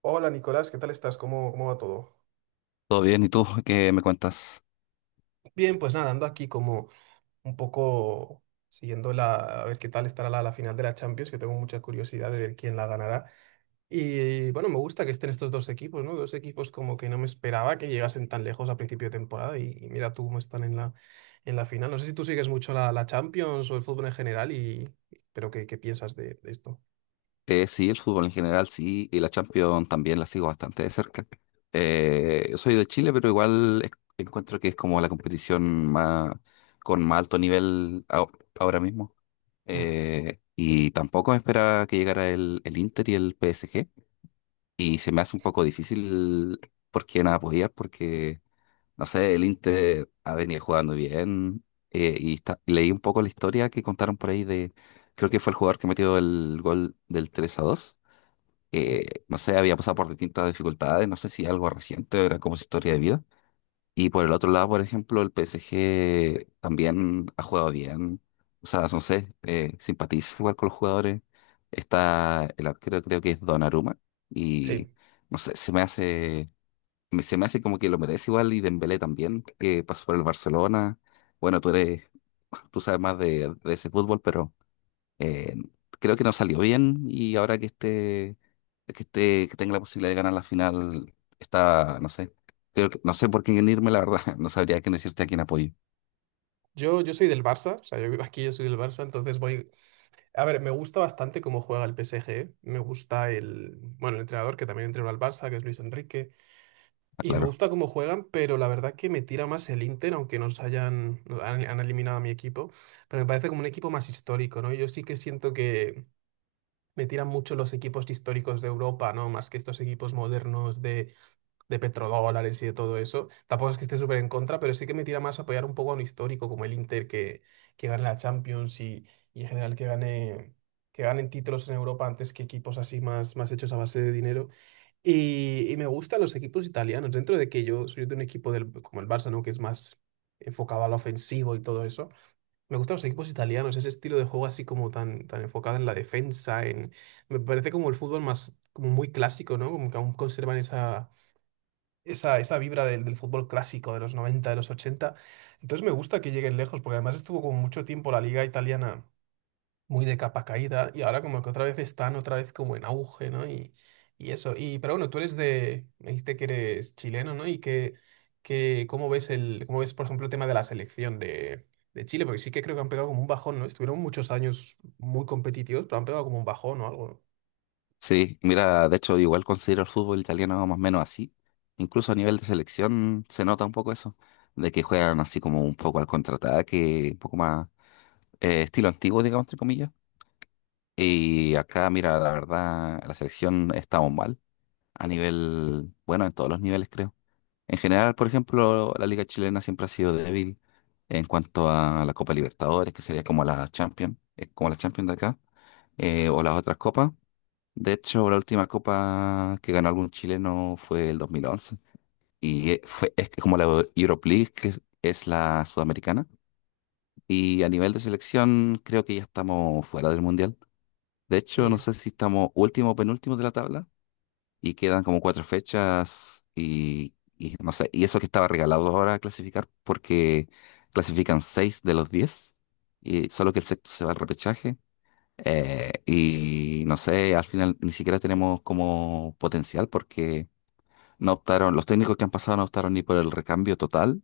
Hola Nicolás, ¿qué tal estás? ¿Cómo va todo? Todo bien, ¿y tú qué me cuentas? Bien, pues nada, ando aquí como un poco siguiendo a ver qué tal estará la final de la Champions, que tengo mucha curiosidad de ver quién la ganará. Y bueno, me gusta que estén estos dos equipos, ¿no? Dos equipos como que no me esperaba que llegasen tan lejos a principio de temporada y mira tú cómo están en en la final. No sé si tú sigues mucho la Champions o el fútbol en general, pero ¿qué piensas de esto? Sí, el fútbol en general, sí, y la Champions también la sigo bastante de cerca. Yo soy de Chile, pero encuentro que es como la competición más, con más alto nivel ahora mismo. Mm. Y tampoco me esperaba que llegara el Inter y el PSG, y se me hace un poco difícil porque nada podía, porque no sé, el Inter ha venido jugando bien, leí un poco la historia que contaron por ahí de, creo que fue el jugador que metió el gol del 3 a dos. Mm. No sé, había pasado por distintas dificultades, no sé si algo reciente, era como su historia de vida. Y por el otro lado, por ejemplo, el PSG también ha jugado bien. O sea, no sé, simpatizo igual con los jugadores. Está el arquero, creo que es Donnarumma, y Sí, no sé, se me hace como que lo merece igual, y Dembélé también, que pasó por el Barcelona. Bueno, tú eres, tú sabes más de ese fútbol, pero eh, creo que no salió bien, y ahora que esté, que tenga la posibilidad de ganar la final, está, no sé, creo que, no sé por quién irme, la verdad, no sabría quién decirte a quién apoyo, yo soy del Barça, o sea, yo vivo aquí, yo soy del Barça, entonces voy. A ver, me gusta bastante cómo juega el PSG. Me gusta el, bueno, el entrenador que también entrenó al Barça, que es Luis Enrique. Y me claro. gusta cómo juegan, pero la verdad que me tira más el Inter, aunque nos han eliminado a mi equipo. Pero me parece como un equipo más histórico, ¿no? Yo sí que siento que me tiran mucho los equipos históricos de Europa, ¿no? Más que estos equipos modernos de petrodólares y de todo eso. Tampoco es que esté súper en contra, pero sí que me tira más a apoyar un poco a un histórico como el Inter que gane la Champions y en general que que ganen títulos en Europa antes que equipos así más hechos a base de dinero. Y me gustan los equipos italianos, dentro de que yo soy de un equipo del, como el Barça, ¿no? Que es más enfocado al ofensivo y todo eso. Me gustan los equipos italianos, ese estilo de juego así como tan enfocado en la defensa, en... Me parece como el fútbol como muy clásico, ¿no? Como que aún conservan esa vibra del fútbol clásico de los 90 de los ochenta. Entonces me gusta que lleguen lejos, porque además estuvo como mucho tiempo la liga italiana muy de capa caída y ahora como que otra vez están otra vez como en auge, ¿no? Y eso. Y, pero bueno, tú eres de, me dijiste que eres chileno, ¿no? Que ¿cómo ves el, cómo ves, por ejemplo, el tema de la selección de Chile? Porque sí que creo que han pegado como un bajón, ¿no? Estuvieron muchos años muy competitivos, pero han pegado como un bajón o algo. Sí, mira, de hecho igual considero el fútbol italiano más o menos así. Incluso a nivel de selección se nota un poco eso, de que juegan así como un poco al contraataque, un poco más estilo antiguo, digamos, entre comillas. Y acá, mira, la verdad, la selección estamos mal a nivel, bueno, en todos los niveles, creo. En general, por ejemplo, la liga chilena siempre ha sido débil en cuanto a la Copa Libertadores, que sería como la Champions, es como la Champions de acá, o las otras copas. De hecho, la última copa que ganó algún chileno fue el 2011. Es como la Europe League, que es la sudamericana. Y a nivel de selección, creo que ya estamos fuera del mundial. De ¿No? hecho, no Mm. sé si estamos último o penúltimo de la tabla, y quedan como cuatro fechas y no sé, y eso que estaba regalado ahora a clasificar porque clasifican seis de los diez, y solo que el sexto se va al repechaje. Y no sé, al final ni siquiera tenemos como potencial porque no optaron, los técnicos que han pasado no optaron ni por el recambio total,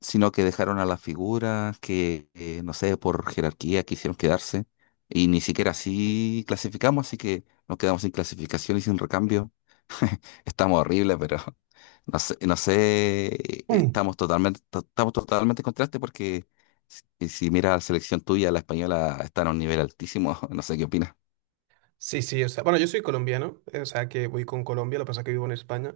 sino que dejaron a las figuras que, no sé, por jerarquía quisieron quedarse, y ni siquiera así clasificamos, así que nos quedamos sin clasificación y sin recambio. Estamos horribles, pero no sé, no sé, Mm. estamos totalmente, estamos totalmente en contraste porque si mira la selección tuya, la española está en un nivel altísimo, no sé qué opinas. Sí, sí, o sea, bueno, yo soy colombiano, o sea que voy con Colombia, lo que pasa es que vivo en España,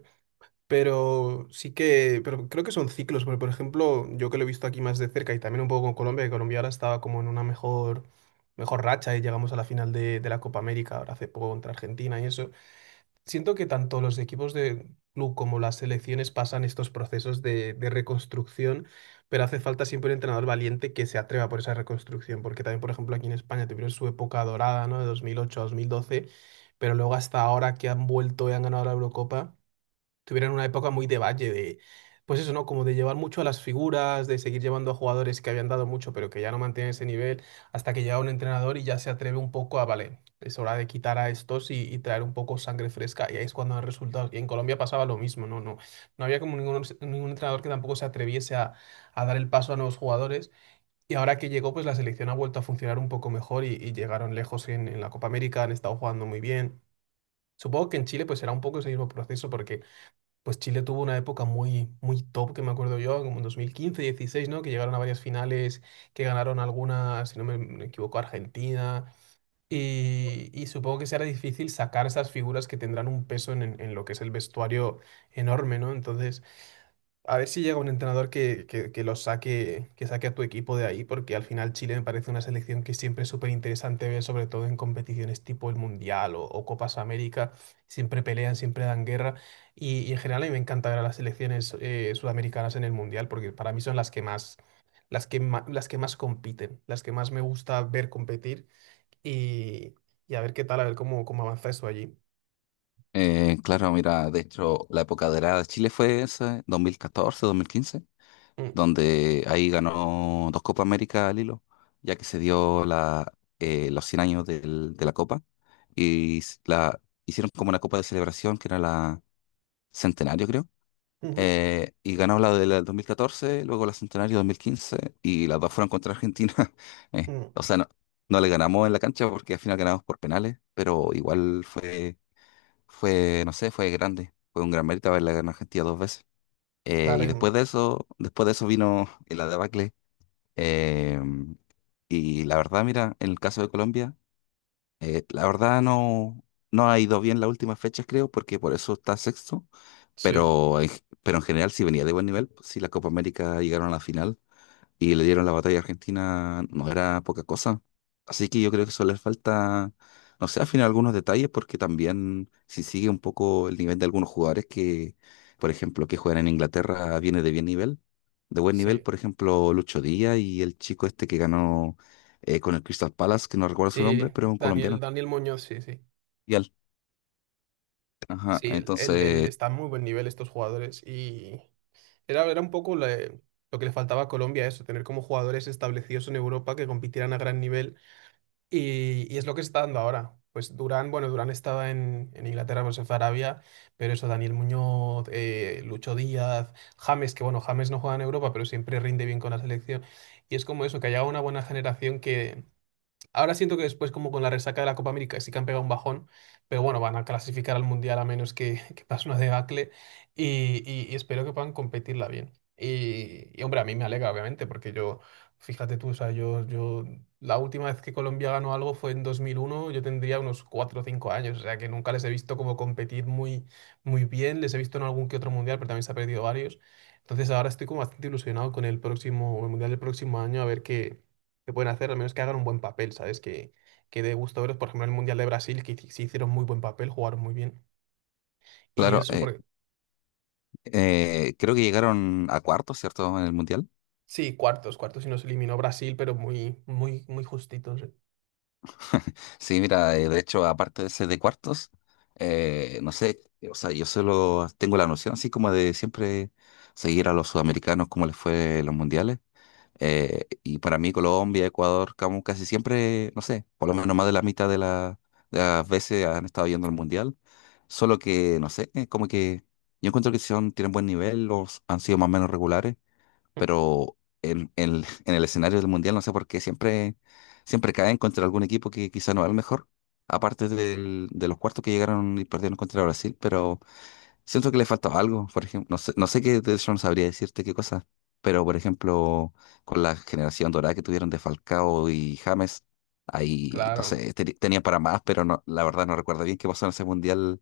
pero sí que, pero creo que son ciclos, porque por ejemplo, yo que lo he visto aquí más de cerca y también un poco con Colombia, que Colombia ahora estaba como en una mejor racha y llegamos a la final de la Copa América ahora hace poco contra Argentina y eso. Siento que tanto los equipos de club como las selecciones pasan estos procesos de reconstrucción, pero hace falta siempre un entrenador valiente que se atreva por esa reconstrucción, porque también, por ejemplo, aquí en España tuvieron su época dorada, ¿no? De 2008 a 2012, pero luego hasta ahora que han vuelto y han ganado la Eurocopa, tuvieron una época muy de valle, de, pues eso, ¿no? Como de llevar mucho a las figuras, de seguir llevando a jugadores que habían dado mucho, pero que ya no mantienen ese nivel, hasta que llega un entrenador y ya se atreve un poco a, vale, es hora de quitar a estos y traer un poco sangre fresca, y ahí es cuando dan resultados. Y en Colombia pasaba lo mismo, ¿no? No, no había como ningún entrenador que tampoco se atreviese a dar el paso a nuevos jugadores. Y ahora que llegó, pues la selección ha vuelto a funcionar un poco mejor y llegaron lejos en la Copa América, han estado jugando muy bien. Supongo que en Chile pues será un poco ese mismo proceso porque pues Chile tuvo una época muy, muy top, que me acuerdo yo, como en 2015, 16, ¿no? Que llegaron a varias finales, que ganaron algunas, si no me equivoco, Argentina. Y supongo que será difícil sacar esas figuras que tendrán un peso en lo que es el vestuario enorme, ¿no? Entonces, a ver si llega un entrenador que los saque, que saque a tu equipo de ahí, porque al final Chile me parece una selección que siempre es súper interesante ver, sobre todo en competiciones tipo el Mundial o Copas América. Siempre pelean, siempre dan guerra. Y en general a mí me encanta ver a las selecciones sudamericanas en el Mundial, porque para mí son las que más, las que más compiten, las que más me gusta ver competir y, y a ver qué a ver cómo, cómo avanza eso allí. Claro, mira, de hecho, la época dorada de Chile fue esa, 2014, 2015. Mm. Donde ahí ganó dos Copas América al hilo, ya que se dio la, los 100 años de la Copa, y la hicieron como una Copa de celebración que era la Centenario, creo. Ujú. Y ganó la del 2014, luego la Centenario dos mil quince, y las dos fueron contra Argentina. Eh, Mm. o sea, no, no le ganamos en la cancha porque al final ganamos por penales, pero igual fue, no sé, fue grande. Fue un gran mérito haberle ganado a Argentina dos veces. Eh, Claro, y y- después de eso, después de eso, vino la debacle. Em, y la verdad, mira, en el caso de Colombia, la verdad no, no ha ido bien las últimas fechas, creo, porque por eso está sexto, sí. pero en, pero en general sí venía de buen nivel, pues sí, la Copa América llegaron a la final y le dieron la batalla a Argentina, no era poca cosa. Así que yo creo que eso les falta, no sé, al final algunos detalles, porque también si sigue un poco el nivel de algunos jugadores que, por ejemplo, que juegan en Inglaterra, viene de bien nivel, de buen nivel, Sí. por ejemplo, Lucho Díaz y el chico este que ganó con el Crystal Palace, que no recuerdo su Sí, nombre, pero es un Daniel, colombiano. Daniel Muñoz, sí, sí. Y al- Ajá, Sí, él entonces, está a muy buen nivel estos jugadores y era un poco lo que le faltaba a Colombia, eso, tener como jugadores establecidos en Europa que compitieran a gran nivel y es lo que se está dando ahora. Pues Durán, bueno, Durán estaba en Inglaterra, pues se fue a Arabia, pero eso, Daniel Muñoz, Lucho Díaz, James, que bueno, James no juega en Europa, pero siempre rinde bien con la selección. Y es como eso, que haya una buena generación que. Ahora siento que después, como con la resaca de la Copa América, sí que han pegado un bajón, pero bueno, van a clasificar al Mundial a menos que, que pase una debacle y espero que puedan competirla bien. Y, hombre, a mí me alegra, obviamente, porque yo, fíjate tú, o sea, la última vez que Colombia ganó algo fue en 2001, yo tendría unos 4 o 5 años, o sea, que nunca les he visto como competir muy bien, les he visto en algún que otro Mundial, pero también se ha perdido varios. Entonces ahora estoy como bastante ilusionado con el próximo, el Mundial del próximo año, a ver qué que pueden hacer, al menos que hagan un buen papel, ¿sabes? Que dé gusto verlos. Por ejemplo, en el Mundial de Brasil, sí hicieron muy buen papel, jugaron muy bien. Y claro, eso, porque creo que llegaron a cuarto, ¿cierto? En el Mundial. sí, cuartos y nos eliminó Brasil, pero muy justitos. Eh. Sí, mira, de hecho, aparte de ese de cuartos, no sé, o sea, yo solo tengo la noción así como de siempre seguir a los sudamericanos como les fue en los mundiales. Y para mí Colombia, Ecuador, como casi siempre, no sé, por lo menos más de la mitad de, de las veces han estado yendo al mundial. Solo que, no sé, como que yo encuentro que son, tienen buen nivel, los han sido más o menos regulares, en el escenario del mundial no sé por qué siempre caen contra algún equipo que quizá no es el mejor, de los cuartos que llegaron y perdieron contra Brasil, pero siento que le faltaba algo, por ejemplo, no sé, no sé qué, de eso no sabría decirte qué cosa, pero por ejemplo, con la generación dorada que tuvieron de Falcao y James, ahí, no Claro. sé, tenían para más, pero no, la verdad no recuerdo bien qué pasó en ese mundial.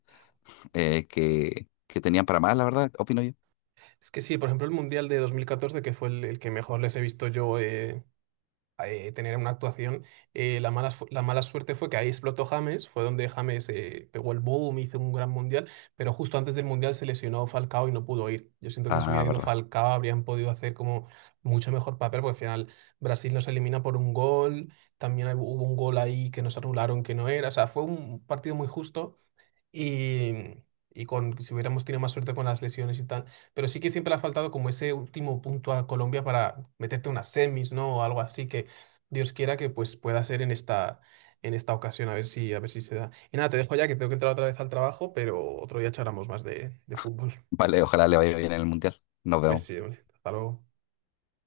Que tenían para más, la verdad, opino yo. Es que sí, por ejemplo, el Mundial de 2014, que fue el que mejor les he visto yo, tener una actuación. La mala suerte fue que ahí explotó James, fue donde James pegó el boom, hizo un gran mundial, pero justo antes del mundial se lesionó Falcao y no pudo ir. Yo siento que si Ah, hubiera ido verdad. Falcao habrían podido hacer como mucho mejor papel, porque al final Brasil nos elimina por un gol, también hubo un gol ahí que nos anularon que no era, o sea, fue un partido muy justo y, y con, si hubiéramos tenido más suerte con las lesiones y tal. Pero sí que siempre le ha faltado como ese último punto a Colombia para meterte unas semis, ¿no? O algo así que Dios quiera que pues pueda ser en esta ocasión, a ver si se da. Y nada, te dejo ya que tengo que entrar otra vez al trabajo, pero otro día charlamos más de fútbol. Vale, ojalá le vaya bien en el mundial. Nos Pues vemos. sí, hombre, hasta luego.